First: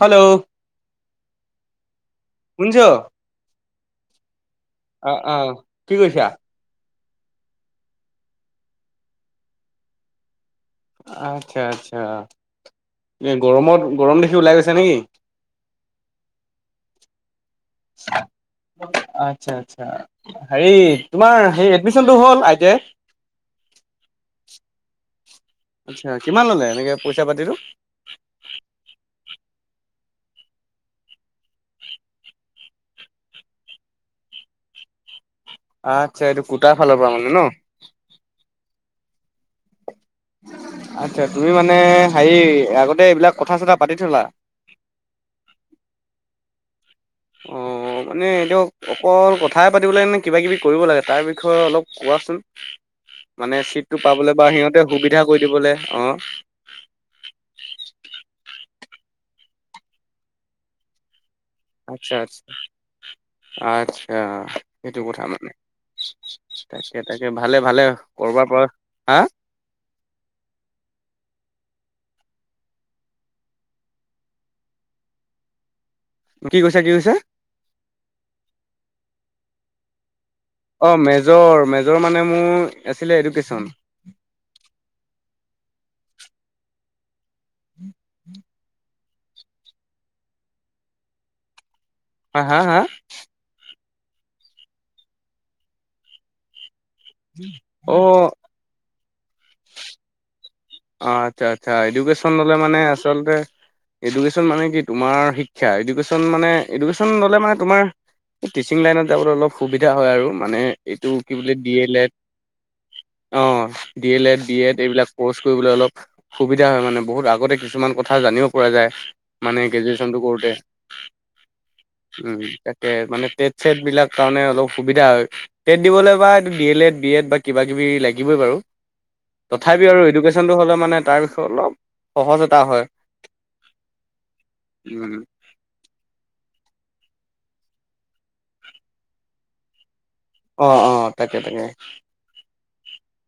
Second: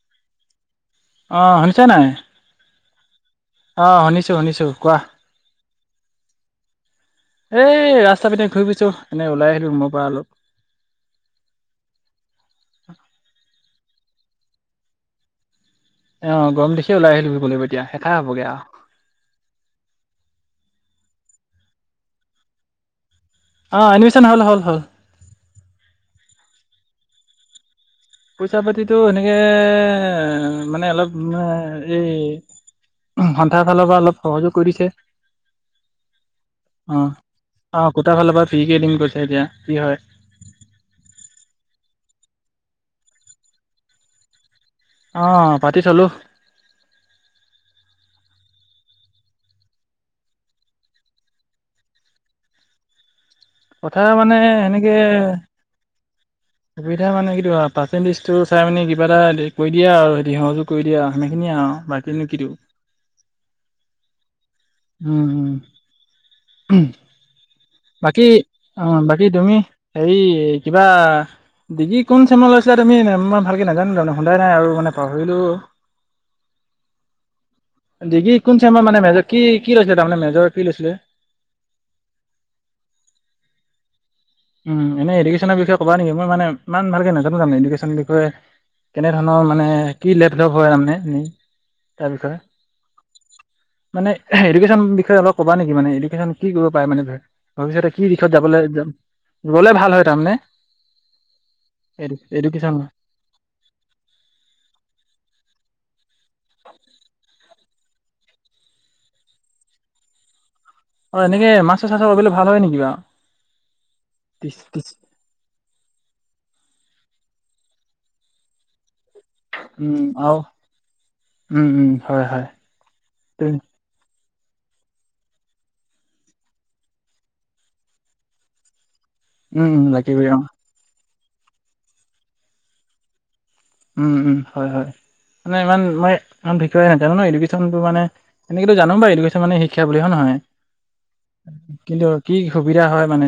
Hello. অঁ শুনিছা নাই? শুনি ছ। আহ শুনিছো শুনিছো কোৱা? কি কৰিছা? এ ৰাস্তা পিনে ঘুৰি ফুৰিছোঁ এনেই ওলাই আহিলো ৰুমৰ পৰা অলপ। আচ্ছা, আচ্ছা এই গৰমত। গৰম দেখি ওলাই গৈছা নেকি? অ গৰম দিশে ওলাই আহিলোঁ। আচ্ছা আচ্ছা হেৰি। তোমাৰ সেই এডমিচনটো হ'ল আই টি আই। অঁ এনিমেশ্যন হল হল হল। আচ্ছা কিমান ললে এনেকে পইচা পাতিটো। পইচা পাতিটো সেনেকে মানে অলপ এই। সন্ত্ৰাৰ ফালৰ পৰা অলপ সহযোগ কৰিছে। আচ্ছা এইটো কোটা ভাল পোৱা মানে ন। ফ্ৰী কে দিম কৈছে এতিয়া কি হয়। আচ্ছা তুমি মানে হেৰি আগতে এইবিলাক কথা চথা পাতি থলা। অহ পাতি থলো। অ। অ মানে এতিক অকল কথাই পাতিব লাগ নে কিবা কিবি কৰিব লাগে তাৰ বিষয়ে অলপ কোৱাচোন। মানে চিটটো কথা মানে পাবলৈ বা সিহতে সেনেকে সুবিধা কৰি দিবলৈ অ। সুবিধা মানে কি পাৰ্চেণ্টেজটো চাই মানে কিবা এটা কৰি দিয়া আৰু সে সহযোগ কৰি দিয়া। খিনিয় অ বাকীনো কিতো। আতছা এইেইটো কথা মানে। তাকে তাকে ভালে ভালে বাকী কৰবাৰ পৰা অ হা বাকী তুমি হেৰি কিবা। অ। কি কোন চেমল লৈছিলা তুমি ইমমান ভালকে নাজান তানে শুধাই নাই আৰু মানে পাহৰিলো। কি কৈছা কি কৈছা ডিগ্ৰি কোন চাইমাৰ মানে মেজৰ কি কি ৰৈছে তাৰমানে মেজৰ। কি লৈছিলে অঁ মেজৰ মেজৰ মানে মোৰ আছিলে এডুকেশ্যন। উম এনে এডুকেশ্যনৰ বিষয়ে কব নেকি মই মানে ইমান ভালকে নাজানো জানো এডেনৰ বিষয়ে। কেনে ধৰণৰ মানে কি লেভ লপ হয় তাৰমানে এনেই। তাৰ বিষয়ে হ হা হা। মানে এডুকেশ্যন বিষয়ে অল ক'ব নেকি মানে এডকেশ্যন কি কৰ। পাই মানে ভৱিষ্যতে অ কি দিশত যাবলৈ যাম যলে ভাল হয় তাৰমানে। অ আচ্ছা আচ্ছা এডু এডুকেশচন ললে এডুকেশ্যন মানে আচলতে। এডকেশ্যন মানে কি তোমাৰ শিক্ষা। ন মানে এডুকেশ্যন ল'লে মানে তোমাৰ টিচিং লাইনত যাবলৈ অলপ সুবিধা হয় আৰু মানে। এইটো অ' কি এনেকে বুলি ডি মাষ্টৰ এল চাষ্টৰ এড কৰিবলৈ ভাল হয় নেকি বাৰু অ D L Ed D Ed এইবিলাক প'ৰ্চ। অলপ সুবিধা হয় মানে বহুত আগতে কিছুমান কথা জানিব পৰা যায়। মানে উম গ্ৰেজুৱেচন টো আৰু কৰোতে উম হয় উম হয় তাকে মানে ট উম চছেট বিলাক। কাৰণে অলপ সুবিধা হয় টেট দিবলৈ বা এই D L Ed B Ed বা কিবা কিবি লাগিবই বাৰু। উম উম লাগিবই আৰু। লে মানে তাৰ বিষয়ে অলপ সহজ এটা হয়। উম উম হয় হয় উম মানে ইমান মই। অ বিষয় ন নয় এডেশ্যনটো মানে তেনেকেতটো জানো বুডেশ্যন মান শিক্ষা। বুলি হয় নহয় অ অ তাকে তাকে কিন্তু কি সুবিধা হয় মানে।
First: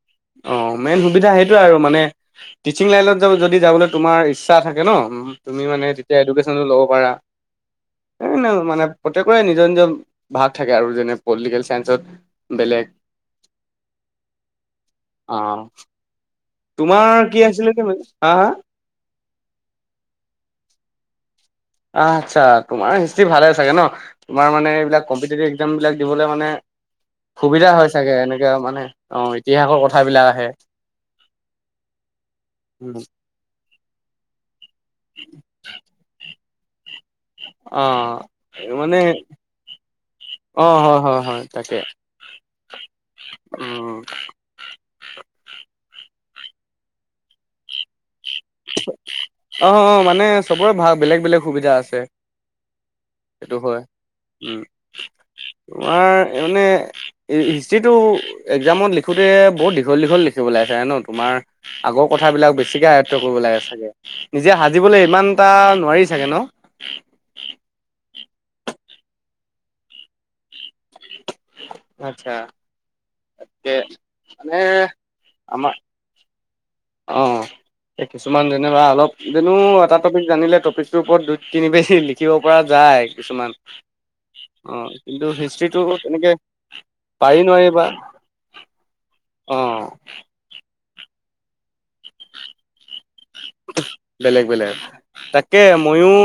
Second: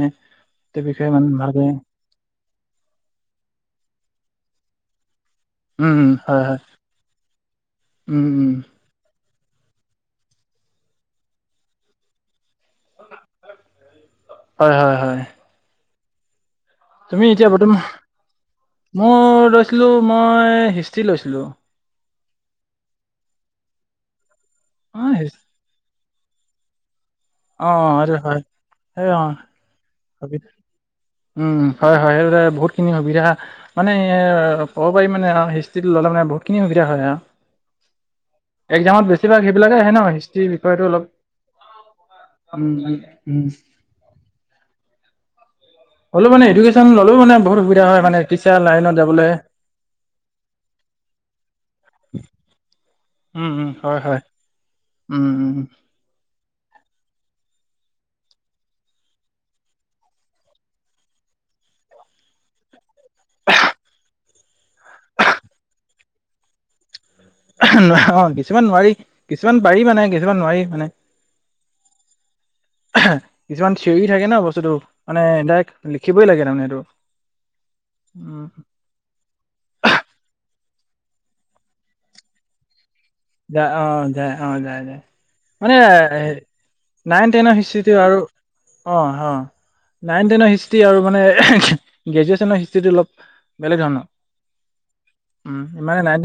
অ সেই মেইন বিষয়ে ইমান সুবিধা সেইটোৱে ভালকে আৰু মানে, টিচিং লাইনত যাব যদি যাবলৈ তোমাৰ ইচ্ছা থাকে ন। উ তুমি মানে উম উম যেতিয়া হয় এডুকেছন হয় ল'ব পাৰা এ উম উম মানে। প্ৰতক নিজৰ নিজৰ ভাগ থাকে আৰু যেনে পলিটিকেল চাইসত। বেলেগ, হয় হয় হয় অ। তোমাৰ তুমি কি এতিয়া আছিলে বৰ্তমান, কি হা হা মোৰ লৈছিলো মই হিষ্ট্ৰী লৈছিলো। আচ্ছা তোমাৰ হিষ্ট্ৰী ভালে চাগে ন, তোমাৰ মানে অ এইবিলাক হিষ্ট কম্পিটেটিভ এক্সামবিলাক দিবলৈ মানে। সুবিধা অ হয় চাগে সেইটো এনেকে মানে অ ইতিহাসৰ ক। উম হয় হয় সেই বহুত খিনি সুবিধা মানে। অঁ বাৰ মান হিষ্ট্ৰীত ল' মানে বহুতখিনি সুধা আৰু। অ মানে একজামত বেছিভাগ সেইবিলাকে আহে ন হিষ্ট্ৰীৰ অ বিষয়তো হয় অলপ। হয় হয় তাকে উম উম। হয়। হ'লে মানে এডুকেশ্যন ললেও মানে বহুত সুবিধা হয় মে অ অ মানে চবৰে ভাল বেলেগ বেলেগ সুবিধা আছে সেইটো হয় উম উম উম। তোমাৰ মানে হিষ্ট্ৰিটো এক্জামত লিখোতে বহুত দীঘল দীঘল লিখিব ওলাইছে ন তোমাৰ আগৰ কথাবিলাক বেছিকে কৰিব লাগে চাগে নিজে সাজিবলৈ ইমান এটা নোৱাৰি চাগে ন অ কিছুমান নোৱাৰি কিছুমান পাৰি মানে কিছুমান নোৱাৰি মানে আচ্ছা কিছুমান থিয়ৰি থাকে ন মানে বস্তুতটো মানে আমাৰ ডাইৰেক্ট লিখিবই লাগে তাৰমানে সেইটো। অ কিছুমান উম যেনিবা অলপ যেনো এটা টপিক জানিলে টপিক ইবত দুই তিন বজি লিখিব পৰা যায় কিছুমান যা অ যায় অ যায় যায় কিন্তু মানে হিষ্ট্ৰ্ৰীটো তেনেকে নাইন পাৰি টেনৰ নোৱাৰি বা হিষ্ট্ৰী আৰু অ অ নাইন টেনৰিষ্ট মানে গ্ৰেজে হষ্টটো অল বেলেগ বেলেগ তাকে উম ইমানে মইও নাইন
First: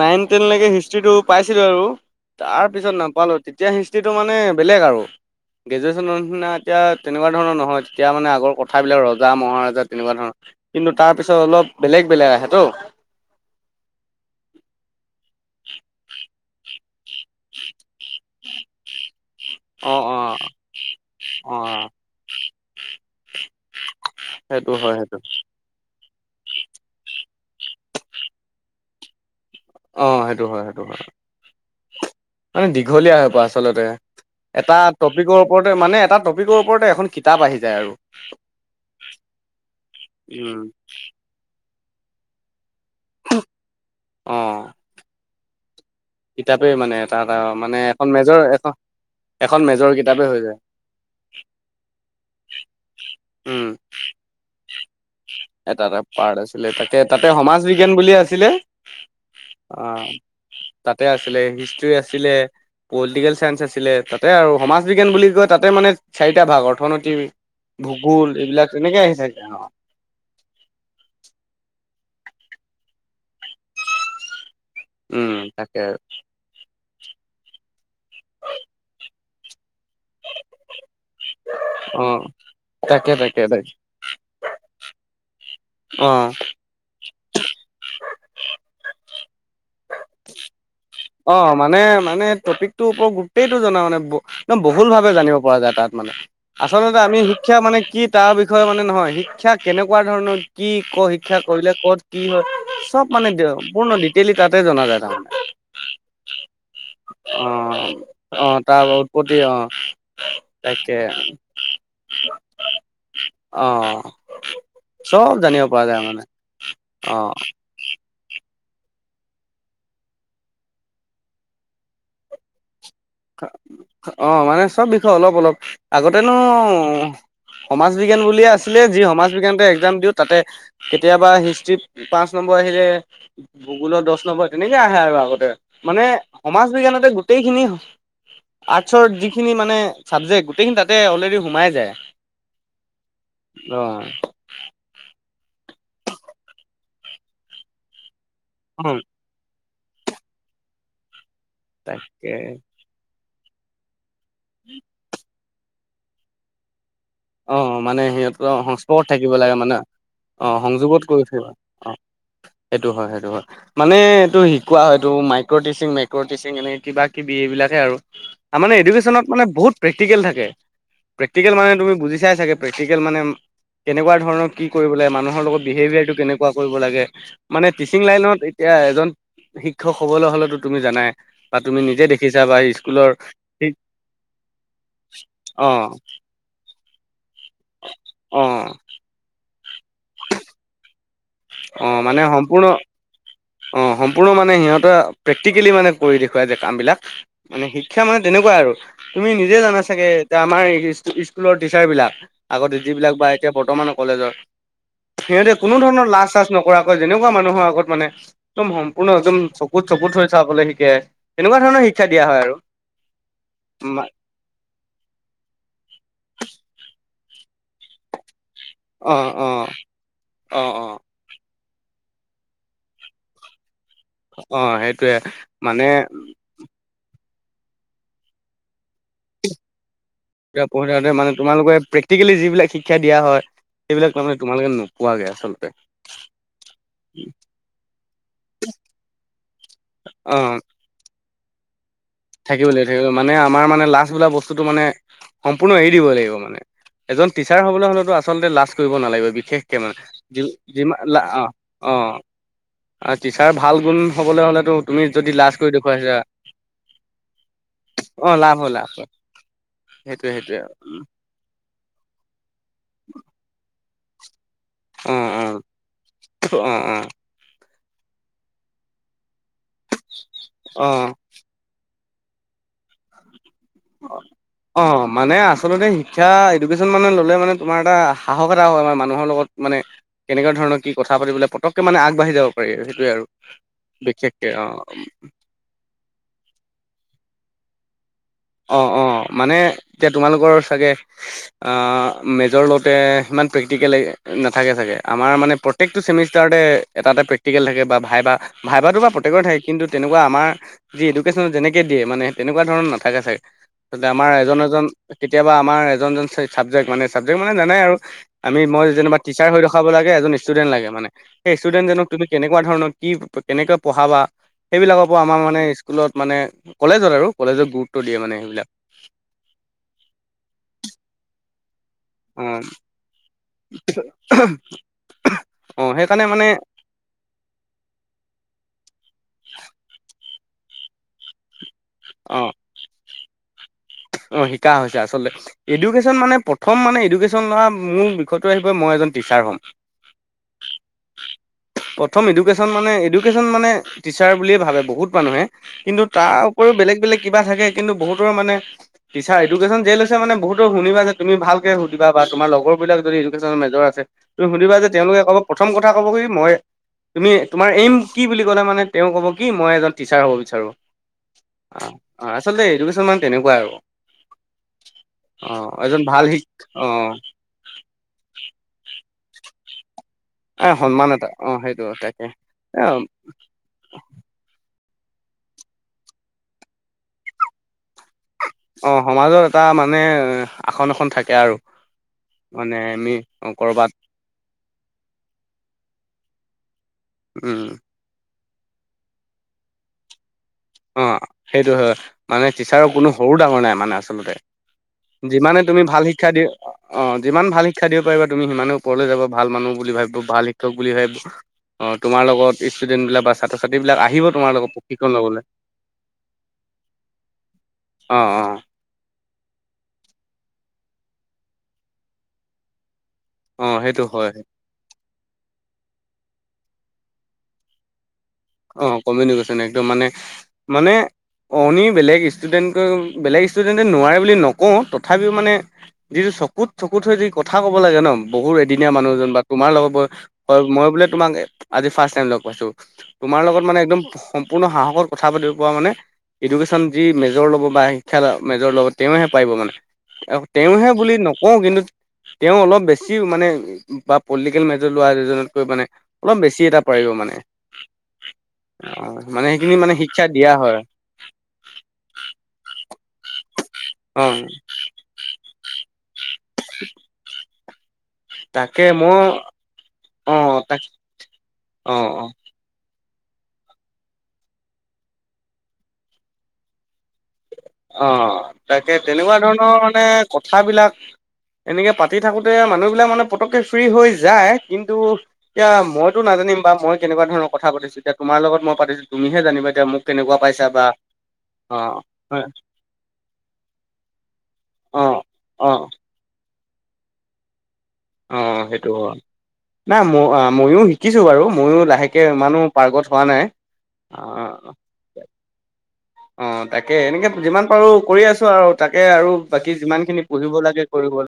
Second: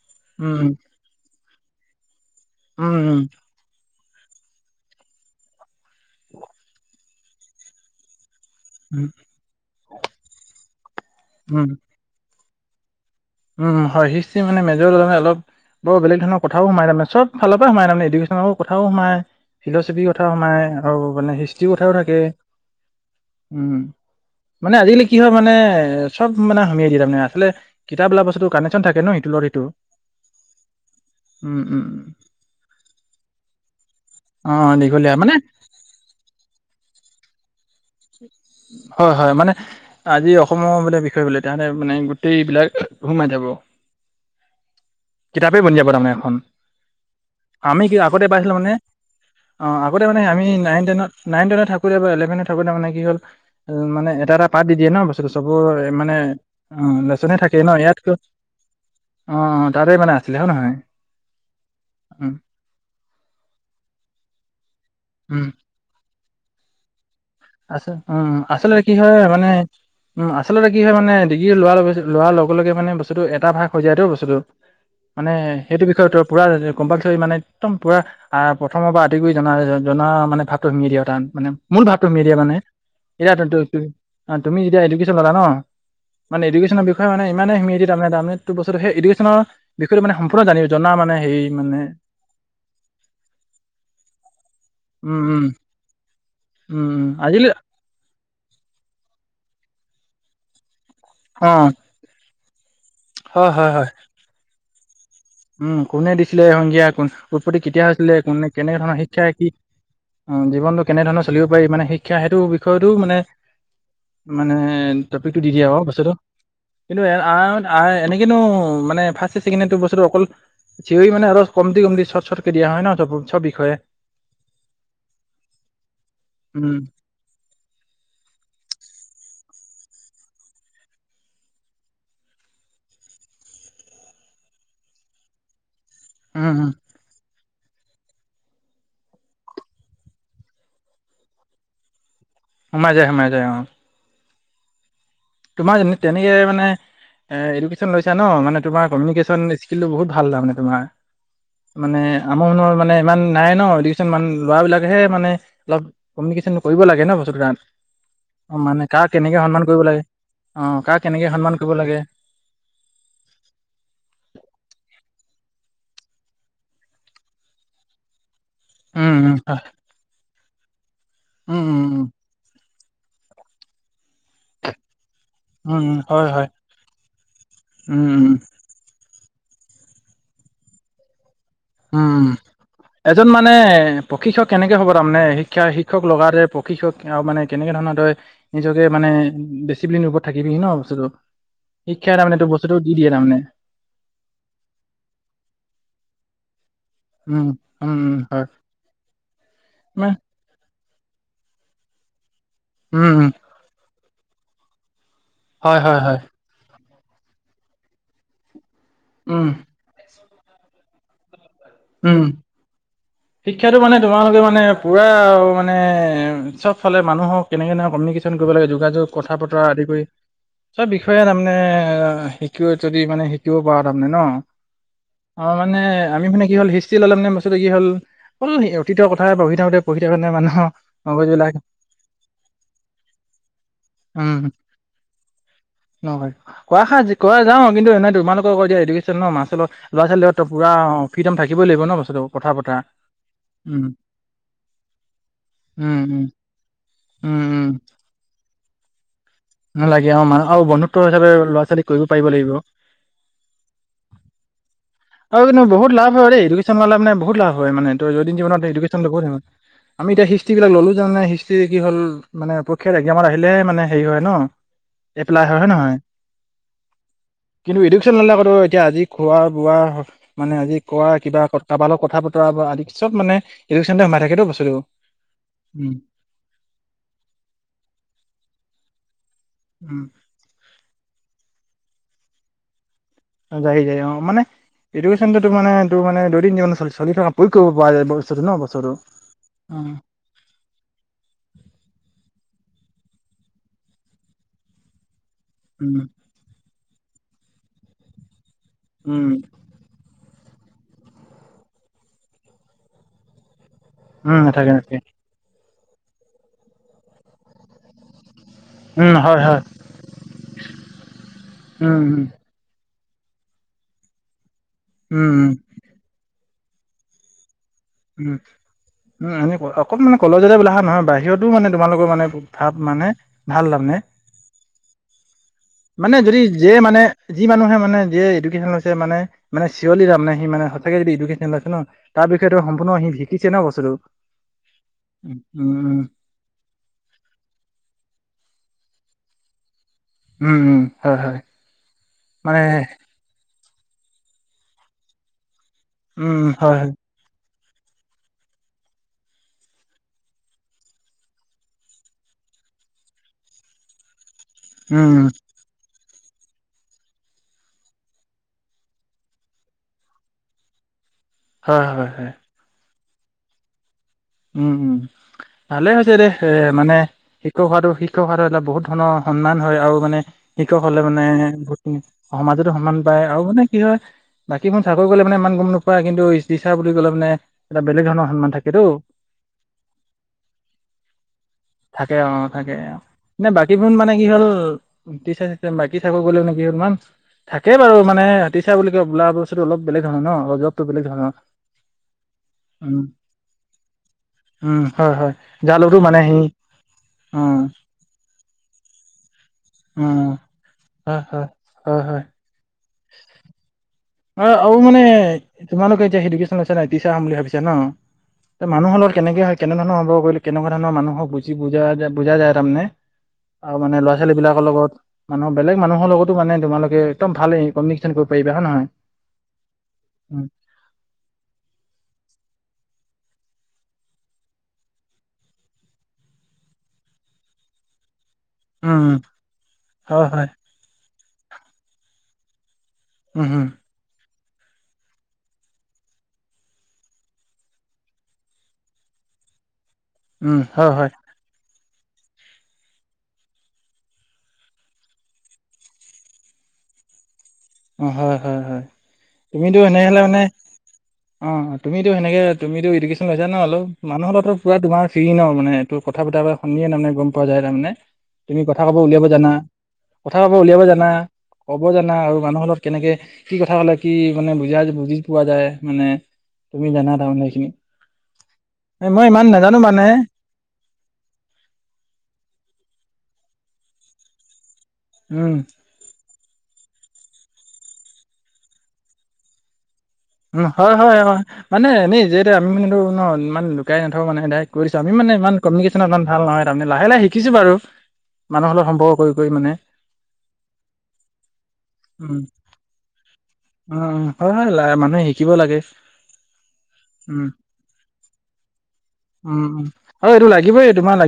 নাইন টেন লে উম হিষ্ট্ৰি টো পাইছিলো আৰু তাৰ উম পিছত উম নাপালো তেতিয়া হিষ্ট্ৰী টো মানে বেলেগ আৰু গ্ৰেজুৱেচন নিচিনা এতিয়া তেনেকুৱা ধৰণৰ নহয় তেতিয়া মানে আকৌ কথাবিলাক উম ৰজা মহাৰজা তেনেকুৱা ধৰণৰ কিন্তু তাৰ পিছত উম, অলপ বেলেগ বেলেগ আহে তো উম, হয় হিষ্ট্ৰী মানে মেজৰ ল'লে মানে অলপ বৰ বেলেগ ধৰণৰ কথাও সোমাই তামে চব ফালৰ পৰা সোমাই তাৰান এডুক্যনৰ কথাও সোমাই অ ফিলচফিৰ অ কথাও সোমাই আৰু মানে অ হিষ্ট্ৰীৰ কথাও থাকে। উম সেইটো মানে আজিলালি সেইটো কি হয় মানে চব মানে সুমিয়াই তাৰে আঁচলতে কিতাপ বোলা বস্তু কানেককচন থাকে ন সটো অ সেইটো হয় সেইটো হয় উম, উম, উম। মানে দীঘলীয়া হৈ প আচলতে অ' এটা দীঘলীয়া মানে টপিকৰ ওপৰতে মানে এটা টপিকৰ ওপৰতে এখন কিতাপ আহি যায় আৰু। হয় হয় মানে আজি অসমৰ বোলে বিষয় বলে তোহলে মানে গোটেই বিলাক সোমাই থাব অঁ কিতাপে উলিয়াব তাৰ মানে এখন কিতাপেই মানে এটা এটা মানে আমি কি এখন আগতে মেজৰ পাইছিলো মানে এখন এখন অ মেজৰ আগতে মানে কিতাপে হৈ আমি যায়। নাইন টেইন নাইন টনত থাকোঁ ইলেভেনত থাকোতে মানে কি হ'ল উম মানে এটা এটা প এটা এটা পাৰ্ট আছিলে অ' তাকে তাতে লেচনে থাকে সমাজ ন বিজ্ঞান ইয়াত অ' বুলিয়ে আছিলে অ তাতে মানে আছিলে হয় নহয় তাতে আছিলে হিষ্টী আছিলে উম পলিটিকেল চায়ন্ঞ্চ আছিলে তাতে আৰু সমাজ বিজ্ঞান বুলি উম কয় তাতে মানে চাৰিটা ভাগ অৰ্থনৈতি আছে উম আচলতে কি হয় মানে। অঁ উ আচলতে কি হয় মানে ডিগ্ৰী লোৱাৰ লগ লোৱাৰ লগে লগে মানে বস্তুটো এটা ভাগ হৈ যায়তো বস্তুটো। মানে উম তাকে সেইটো বিষয়ত পুৰা কম্পালচৰি মানে একদম পুৰা প্ৰথমৰ পৰা আদি কৰি জনা মানে ভাগটো সোমাই দিয়ে তাত মানে তুমি অঁ এ দিয়া মানে তাকে এ তাকে তাকে তুমি যেতিয়া ন অঁ মানে এডুকেশনৰ বিষয়ে মানে ইমানে সেই এডনৰ বিষয়টো মান সম্পূৰ্ণ জান অ মানে মানে টপিকটোৰ ওপৰত গোটইটো জনা মানে বহুল ভাবে উম জানিব উম পৰা যায় তাত। উম আচলতে উম আমি আজিলৈ শিক্ষা মানে কি তাৰ বিষয়ে মানে নহয় শিক্ষা কেনেকুৱা ধৰণৰ কি। ক শিক্ষা অ কৰিলে কত কি হয়? চব মানে হয় হয় পূৰ্ণ হয় ডিটেইলি তাতে জনা যায় তাৰমানে। উম কোনে দিছিলে সংজ্ঞা কোন অ। উৎপত্তি কেতিয়া হৈছিলে কোনে অ কেনে তাৰ ধৰণৰ শিক্ষা উৎপত্তি কি? অ জীৱনটো তাকে কেনেধৰণৰ চলিব পাৰি মানে শিক্ষা সেইটো বিষয়তো মানে অ মানে চব টপিকটো দি জানিব দিয়া অ পৰা যায় বস্ততো মানে। কিন্তু অ এনেকেনো মানে ফাৰ্ষ্টয়ে চেকণ্ডিয়েৰ বস্তুটো অকল চিঞৰি মানে আৰু কমতি কমিতি চট চটকে দিয়া হয় ন। চব চব বিষয়ে অ মানে চব বিষয় অলপ অলপ আগতেনো। উম সমাজ বিজ্ঞান বুলিয়ে আছিলে যি সমাজ সমাজ বিজ্ঞানতে এক্সাম দিও তাতে কেতিয়াবা হিষ্টৰি পাঁচ নম্বৰ আহিলে ভূগোলত হব তেনেকে আহে আৰু আগতে মানে উম সমাজ উম বিজ্ঞানতে গোটেইখিনি হ আৰ্টছৰ যিখিনি মানে চাবজেক্ট গোটেইখিনি তাতে অলৰেডি সোমাই যায় সোমাই যায় সোমাই যায় অ তোমাৰ তেনেকে মানে এ এডুকেশ্যন লৈছা ন মানে তোমাৰ অ কমিউনিকেচন [unintelligible] কিন্তুু বহুত ভাল লৈ মানে তোমাৰ মানে তাকে আমো মনৰ মানে ইমান নাই ন মন ল'ৰা বিলাকহে মানে অলপ কমিউনিকেশন কৰিব লাগে ন বস্তুটো তাত অ মানে সিহঁতৰ অ মানে সংস্পৰ্শত কাক থাকিব কেনেকে সন্মান মানে কৰিব লাগে অ কাক সংযোগত কৰি কেনেকে থাকিব সন্মান কৰিব অ লাগে। সেইটো হয় সেইটো হয় মানে এইটো শিকোৱা হয় এইটো মাইক্ৰ' টিচিং মেকৰ টিচিং এনে কিবা কিবি এইবিলাকে আৰু তাৰ মানে উম, এডুকেশনত উম, মানে হয় বহুত প্ৰেক্টিকেল থাকে প্ৰেক্টিকেল উম, মানে উম, উম, তুমি উম, বুজি চাই চাগে প্ৰেক্টিকেল মানে ম কেনেকুৱা ধৰণৰ কি কৰিবলে মানুহ লগত উম, বিহেভিয়াৰটো হয়, হয়, কেনেকুৱা কৰিব লাগে মানে টিচিং উম, উম, লাইনত এতিয়া এজন শিক্ষক হ'বলৈ হলেতো তুমি জানাই বা তুমি নিজে উম দেখিছা বা স্কুলৰ এজন মানে প্ৰশিক্ষক কেনেকে হ'ব তাৰমানে শিক্ষা অ শিক্ষক লগাতে প শৃ্ষক আৰু মানে কেনেকে ধৰণৰ দৰে অ নিজকে মানে ডিচিপ্লিন ওপৰত থাকিবি ন বস্তুটো অ শিক্ষাই মানে তাৰমানে টোক সম্পূৰ্ণ বস্তুটো দি দিয়ে তাৰমানে অ সম্পূৰ্ণ মানে সিহঁততে প্ৰেক্টিকেলি মানে কৰি দেখুৱাই যে কাম বিলাক উম, মানে উম, শিক্ষা মানে উম, হয়। তেনেকুৱা আৰু তুমি নিজে জানা চাগে মানে এতিয়া আমাৰ স্কু স্কুলৰ টিচাৰ বিলাক আগতে উম যিবিলাক উম বা এতিয়া বৰ্তমানৰ কলেজৰ সিহঁতে কোনো হয় হয় ধৰণৰ হয় লাজ চাজ নকৰাকৈ যেনেকুৱা মানুহৰ আগত মানে একদম সম্পূৰ্ণ একদম উম চকুত চকুত হৈ চাবলৈ শিকে তেনেকুৱা শিক্ষা উম দিয়া হয় আৰু শিক্ষাটো মানে তোমালোকে মানে পুৰা মানে চব ফালে মানুহক কেনেকে কমিউিকেশ্যন কৰিব লাগে যোগাযোগ অ কথা অ বতৰা আদি কৰি অ অ চব বিষয়ে তাৰমানে শিক যদি মানে শিকিব পৰা তাৰমানে ন অ সেইটোয়ে অ মানে আমি মানে কি হ'ল ললে মানে বস্তুটো কি হল প্ৰত কথাই পঢ়ি থাকোতে পঢ়ি থাকোঁতে মানুহৰ পঢ়ি থাকোতে মানে মগজবিলাক তোমালোকে প্ৰেক্টিকেলি যিবিলাক শিক্ষা দিয়া হয় সেইবিলাক তাৰমানে উম তোমালোকে নোপোৱাগে আচলতে ন কোৱা সি কোৱা যাও কিন্তু এনেই তোমালোকক ক এডুকেশ্বন ন মাস্ত লগত লৰা ছোৱালী লগত অ টো পুৰা ফ্ৰীডম থাকইাগিব ন বস্তুটো কথা থাকিব বতৰা লাগ থাকিব মানে আমাৰ মানে উম লাাজ বোলা বস্তুটো মানে সম্পূৰ্ণ এৰি উম দিবই উম লাগিব মানে এজন উম টিচাৰ উম হবলৈ হলেতো আচলতে লাজ কৰিব নালাগে বিশেষকে মানে নালাগে অ মানুহ আৰু বন্ধুত্ব যিমান লা হিচাপে অ ল'ৰা ছোৱালীক অ কৰিব পাৰিব লাগিব আৰু টিচাৰ ভাল গুণ হবলৈ হলেতো তুমি যদি আৰু লাজ কিন্তু কৰি বহুত দেখুৱাইছা লাভ হয় এডুকেশ্বন ল' মানে বহুত লাভ হয় মানেটো অ লাভ জীৱনত হয় লাভ হয় এডেশ্যনু আমি এতিয়া সেইটোয়ে হিষ্ট্ৰ্ৰী সেইটোয়ে বিলাক ললো জানে হিষ্ট্ৰ্ৰী কি হল মানে পৰীক্ষাৰ এক্জামত আহিলে মানে হেৰি হয় ন অ অ এপ্লাই হয় হয় নহয় অ অ কিন্তু এডুকেশ্যন নলেকতো এতিয়া আজি খোৱা বোৱা মানে আজি অ ক কিবা কাৰবালক কথা বতৰা বা আদি পিছত মানে এডুকেশ্যন সোমাই থাকে তো অঁ মানে আচলতে শিক্ষা এডুকেশ্যন মানে ল'লে মানে তোমাৰ এটা সাহস এটা হয় আমাৰ মানুহৰ লগত মানে উম কেনেকুৱা ধৰণৰ কি কথা পাবলৈ পতককে মানে আগাঢ়ি যাব পাৰি সেইটো যাইি যায় অ মানে এডুকেশ্যনটো তোৰ মানে তোৰ মানে দুইদিন যিল চলি থকা পয়ুক কৰিব পৰা যায় ব অ অ মানে এতিয়া তোমালোকৰ চাগে মেজৰ লত সিমান প্ৰেক্টিকেল নাথাকে চাগে আমাৰ মানে উম প্ৰত্যেকটো চেমিষ্টাৰতে এটা এটা প্ৰেক্টিকেল থাকে বা ভাইবা ভাইাৰ বা উম প্ৰত্যেককৰ থাকে কিন্তু তেনেকুৱা আমাৰ যি এডুকেশ্যনত যেনেকে দিয়ে মানে তেনেকুৱা ধৰণৰ নথাকে চাগে আমাৰ উম এজন নাথাকে এজন নাথাকে কেতিয়াবা আমাৰ এজনজন চাবজেক্ট মানে চাবজেক্ট মানে জানাই আৰু আমি মই উম যেনিবা হয় টিচাৰ হয় হৈ দেখাব লাগে এজন ষ্টুডেণ্ লাগে মানে সেই উম ষ্টুডেণ্জনক তুি উম কেনেকুৱা ধৰণৰ কি কেনেকৈ পঢ়াবা সেইবিলাকৰ পৰা উম আমাৰ উম মানে স্কুলত মানে কলেজত আৰু কলেজত গুৰুত্ব দিয়ে উম মানে সেইবিলাক উম এনে অকণ মানে কলজতে বোলা নহয় বাহিৰতো মানে তোমালোকৰ মানে অ ভাৱ মানে ভাল নে [unintelligible] মানে যদি যিয়ে মানে যি মানুহে মানে যিয়ে এডুকেশ্যন লৈছে মানে মানে চিঞৰলি তামানে সি মানে সচাকে এডুকেচন আছে ন তাৰ অ বিষয়েটো সম্পূৰ্ণ সি শিকিছে ন বস্তুটো অ শিকা হৈছে আচলতে উম উম এডুকেশ্যন মানে প্ৰথম মানে এডুকেশ্যন লোৱা মোৰ বিষয়তটো আহিব মই এজন ট্ৰেছাচাৰ হম উম উম হয় হয় প্ৰথম এডুকেশ্যন মানে এডুকেশ্যন মানে টিচাৰ বুলিয়ে ভাবে বহুত মানুহে কিন্তু তাৰ উম উপৰিও হয় হয় বেলেগ বেলেগ কিবা থাকে কিন্তু বহুতৰ মানে টিচাৰ এডুকেশ্যন যেে লৈছে মানে বহুতৰ শুনিবা যে তুমি ভালকে সুধিবা বা তোমাৰ লগৰ বিলাক যদি এডুকেছন মেজৰ আছে তুি সুধিবা যে উম তেওঁলে ক'ব প্ৰথম কথা কব কি মই তুমি তোমাৰ এইম কি বুলি ক'লে মানে তেওঁ ক'ব কি মই এজন ট্ৰচাৰ হ'ব বিচাৰোঁ হয় অ হয় হয় অ আচলতে এডুকেশ্যন মানে তেনেকুৱা আৰু উম উম অ ভালে এজন হৈছে ভাল দে শিক এ মানে অ শিক্ষক হোৱাটো শিক্ষক হোৱাটো বহুত ধৰণৰ সন্মান হয় আৰু মানে এ শিক্ষক হলে সন্মান মানে এটা অ বহু সেইটো তাকে সমাজতো এ সন্মান পায় আৰু মানে কি হয় বাকী মোৰ চাকৰি কৰিলে মানে ইমান গম নোপোৱা কিন্তু ইিচা বুলি ক'লে মানে এটা বেলেগ ধৰণৰ সন্মান থাকেতো মাজত এটা মানে আসন এখনন থাকে আৰু থাকে অ থাকে মানে অ আমি নে কৰবাত বাকীবন মানে কি হ'ল চ বাকী চাকৰি কৰিলে কি হল ইমানচ উম থাকেই বাৰু মানে ত্ৰচেৰ বুলি কয় বোলা বস্তুটোল বেলেগ ধৰণৰ ন অলপ জবটো বেলেগ অ ধৰণৰ সেইটো হয় মানে টিচাৰৰ কোনো সৰু ডাঙৰ নাই মানে আচলতে হম যিমানে তুমি ভাল শিক্ষা দি অ যিমান উম ভাল শিক্ষা দিব পাৰিবা তুমি সিমানে ওপৰলৈ যাব ভাল মানুহ বুলি ভাবিব উম ভাল শিক্ষক ভাবিব হয় হয় অ হয় হয় তোমাৰ লগত ইষ্টদেন বা ছাত্ৰ ছাত্ৰিবিলাক আক আহিব আৰু তোমাৰ লগৰ আৰু মানে প্ৰশিক্ষণ লবলৈ তোমালোকে এতিয়াডুকেশ্যন লৈছে নাই ট্ৰচাৰ হম বুলি ভাবিছ ন অ অ মানুহৰ লগত কেনেকে হয় কেনে ধৰণৰ হ'ব গলে কেনেকোৱা ধৰণৰ মানুহক বুজি বুজা বুজা যায় তাৰমানে অ আৰু মানে সেইটো ল'ৰা হয় ছোৱালী বিলাকৰ লগত মানুৰ বেলেগ মানুহৰ লগতো মানে তোমোকে একদমাল কমিউনিক্যন কৰিব পাৰিবা হয় অ নহয় কমিউনিকেশ্যন একদম মানে উম মানে অননি বেলেগ ষ্টুডেণ্টকৈ বেলেগ ষ্টুডেণ্টে নোৱাৰে বুলি নকওঁ তথাপিও মানে যিটো চকুত চকুত হৈ যি কথা ক'ব লাগে ন বহুত এদিনীয়া উম উম, মানুহজন বা তোমাৰ লগত হয় হয় মই বোলে তোমাক আজি ফাৰ্ষ টাইম লগ পাইছো তোমাৰ উম লগত উম মানে একদম সম্পূৰ্ণ সাহসত কথা পাতিব পোৱা মানে এডুকেশ্যন যি মেজৰ ল'ব বা শিক্ষা মেজৰ ল'ব তেওঁহে পাৰিব মানে উম তেওঁহে হয় হয় বুলি নকওঁ কিন্তু তেওঁ অলপ বেছি মানে বা পলিটিকেল মেজৰ লোৱা এজনতকৈ মানে অলপ বেছি এটা পাৰে পাৰিব মানে হয় হয় হয় অ মানে সেইখিনি তুমিতো মানে সেনেহলে শিক্ষা দিয়া হয় অ তুমিতো সেনেকে তুমিটো ইডুকেশ্যন লৈছা ন হ'লো অ মানুহৰো লগত পোৰা ফি ন মানে এইটো কথা পতাৰা শুনিয়ে তাৰমানে গম পোৱা যায় তাৰমানে তুমি তাকে কথা কব মই উলিয়াব জানা অ কথা কব তাক উলিয়াব জানা কব অ জানা অ আৰু মানুহৰ কেনেকে কি কথা কলে কি মানে বুজা বুজি পোৱা যায় মানে তুমি জানা তাৰমানে সেইখিনি অ তাকে মই তেনেকুৱা ইমান ধৰণৰ নাজানো মানে কথাবিলাক এনেকে পাতি থাকোতে মানুহ মানে পতককে ফ্ৰী হৈ যায় কিন্তু উম এতিয়া মইতো নাজানিম বা মই কেনেকোৱা ধৰণ কথা পাতিছো এতিয়া তোমাৰ লগতই পাতিচো তুমি হে জানিবা এতিয়া মোক কেনেকুৱা পাইছা উম বা হয় হয় হয় অ মানে এনেই যে হয় আমি মানটো ইমান লুকাই নথাকো মানে কৰিছো অ আমিনোহ অ ইমানমিউ ভ ভাল নহয় তাৰমানে লাহে লাহে শিকিছো বাৰু অ মানুহলে সেইটো সম্পৰ্ক হয় কৰি। মানে নাই ম ময়ো শিকিছোঁ বাৰু ময়ো লাহেকে ইমানো পাৰ্গত হোৱা নাই। উ অ উম হয় হয় মানুহে শিকিব লাগে। অ তাকে এনেকে উম যিমান পাৰো কৰি আছো আৰু তাকে আৰু উম বাকি উম যিমান খিনি আৰু এইটো পঢ়িব লাগিবই লাগে কৰিব তোমাৰ লাগে।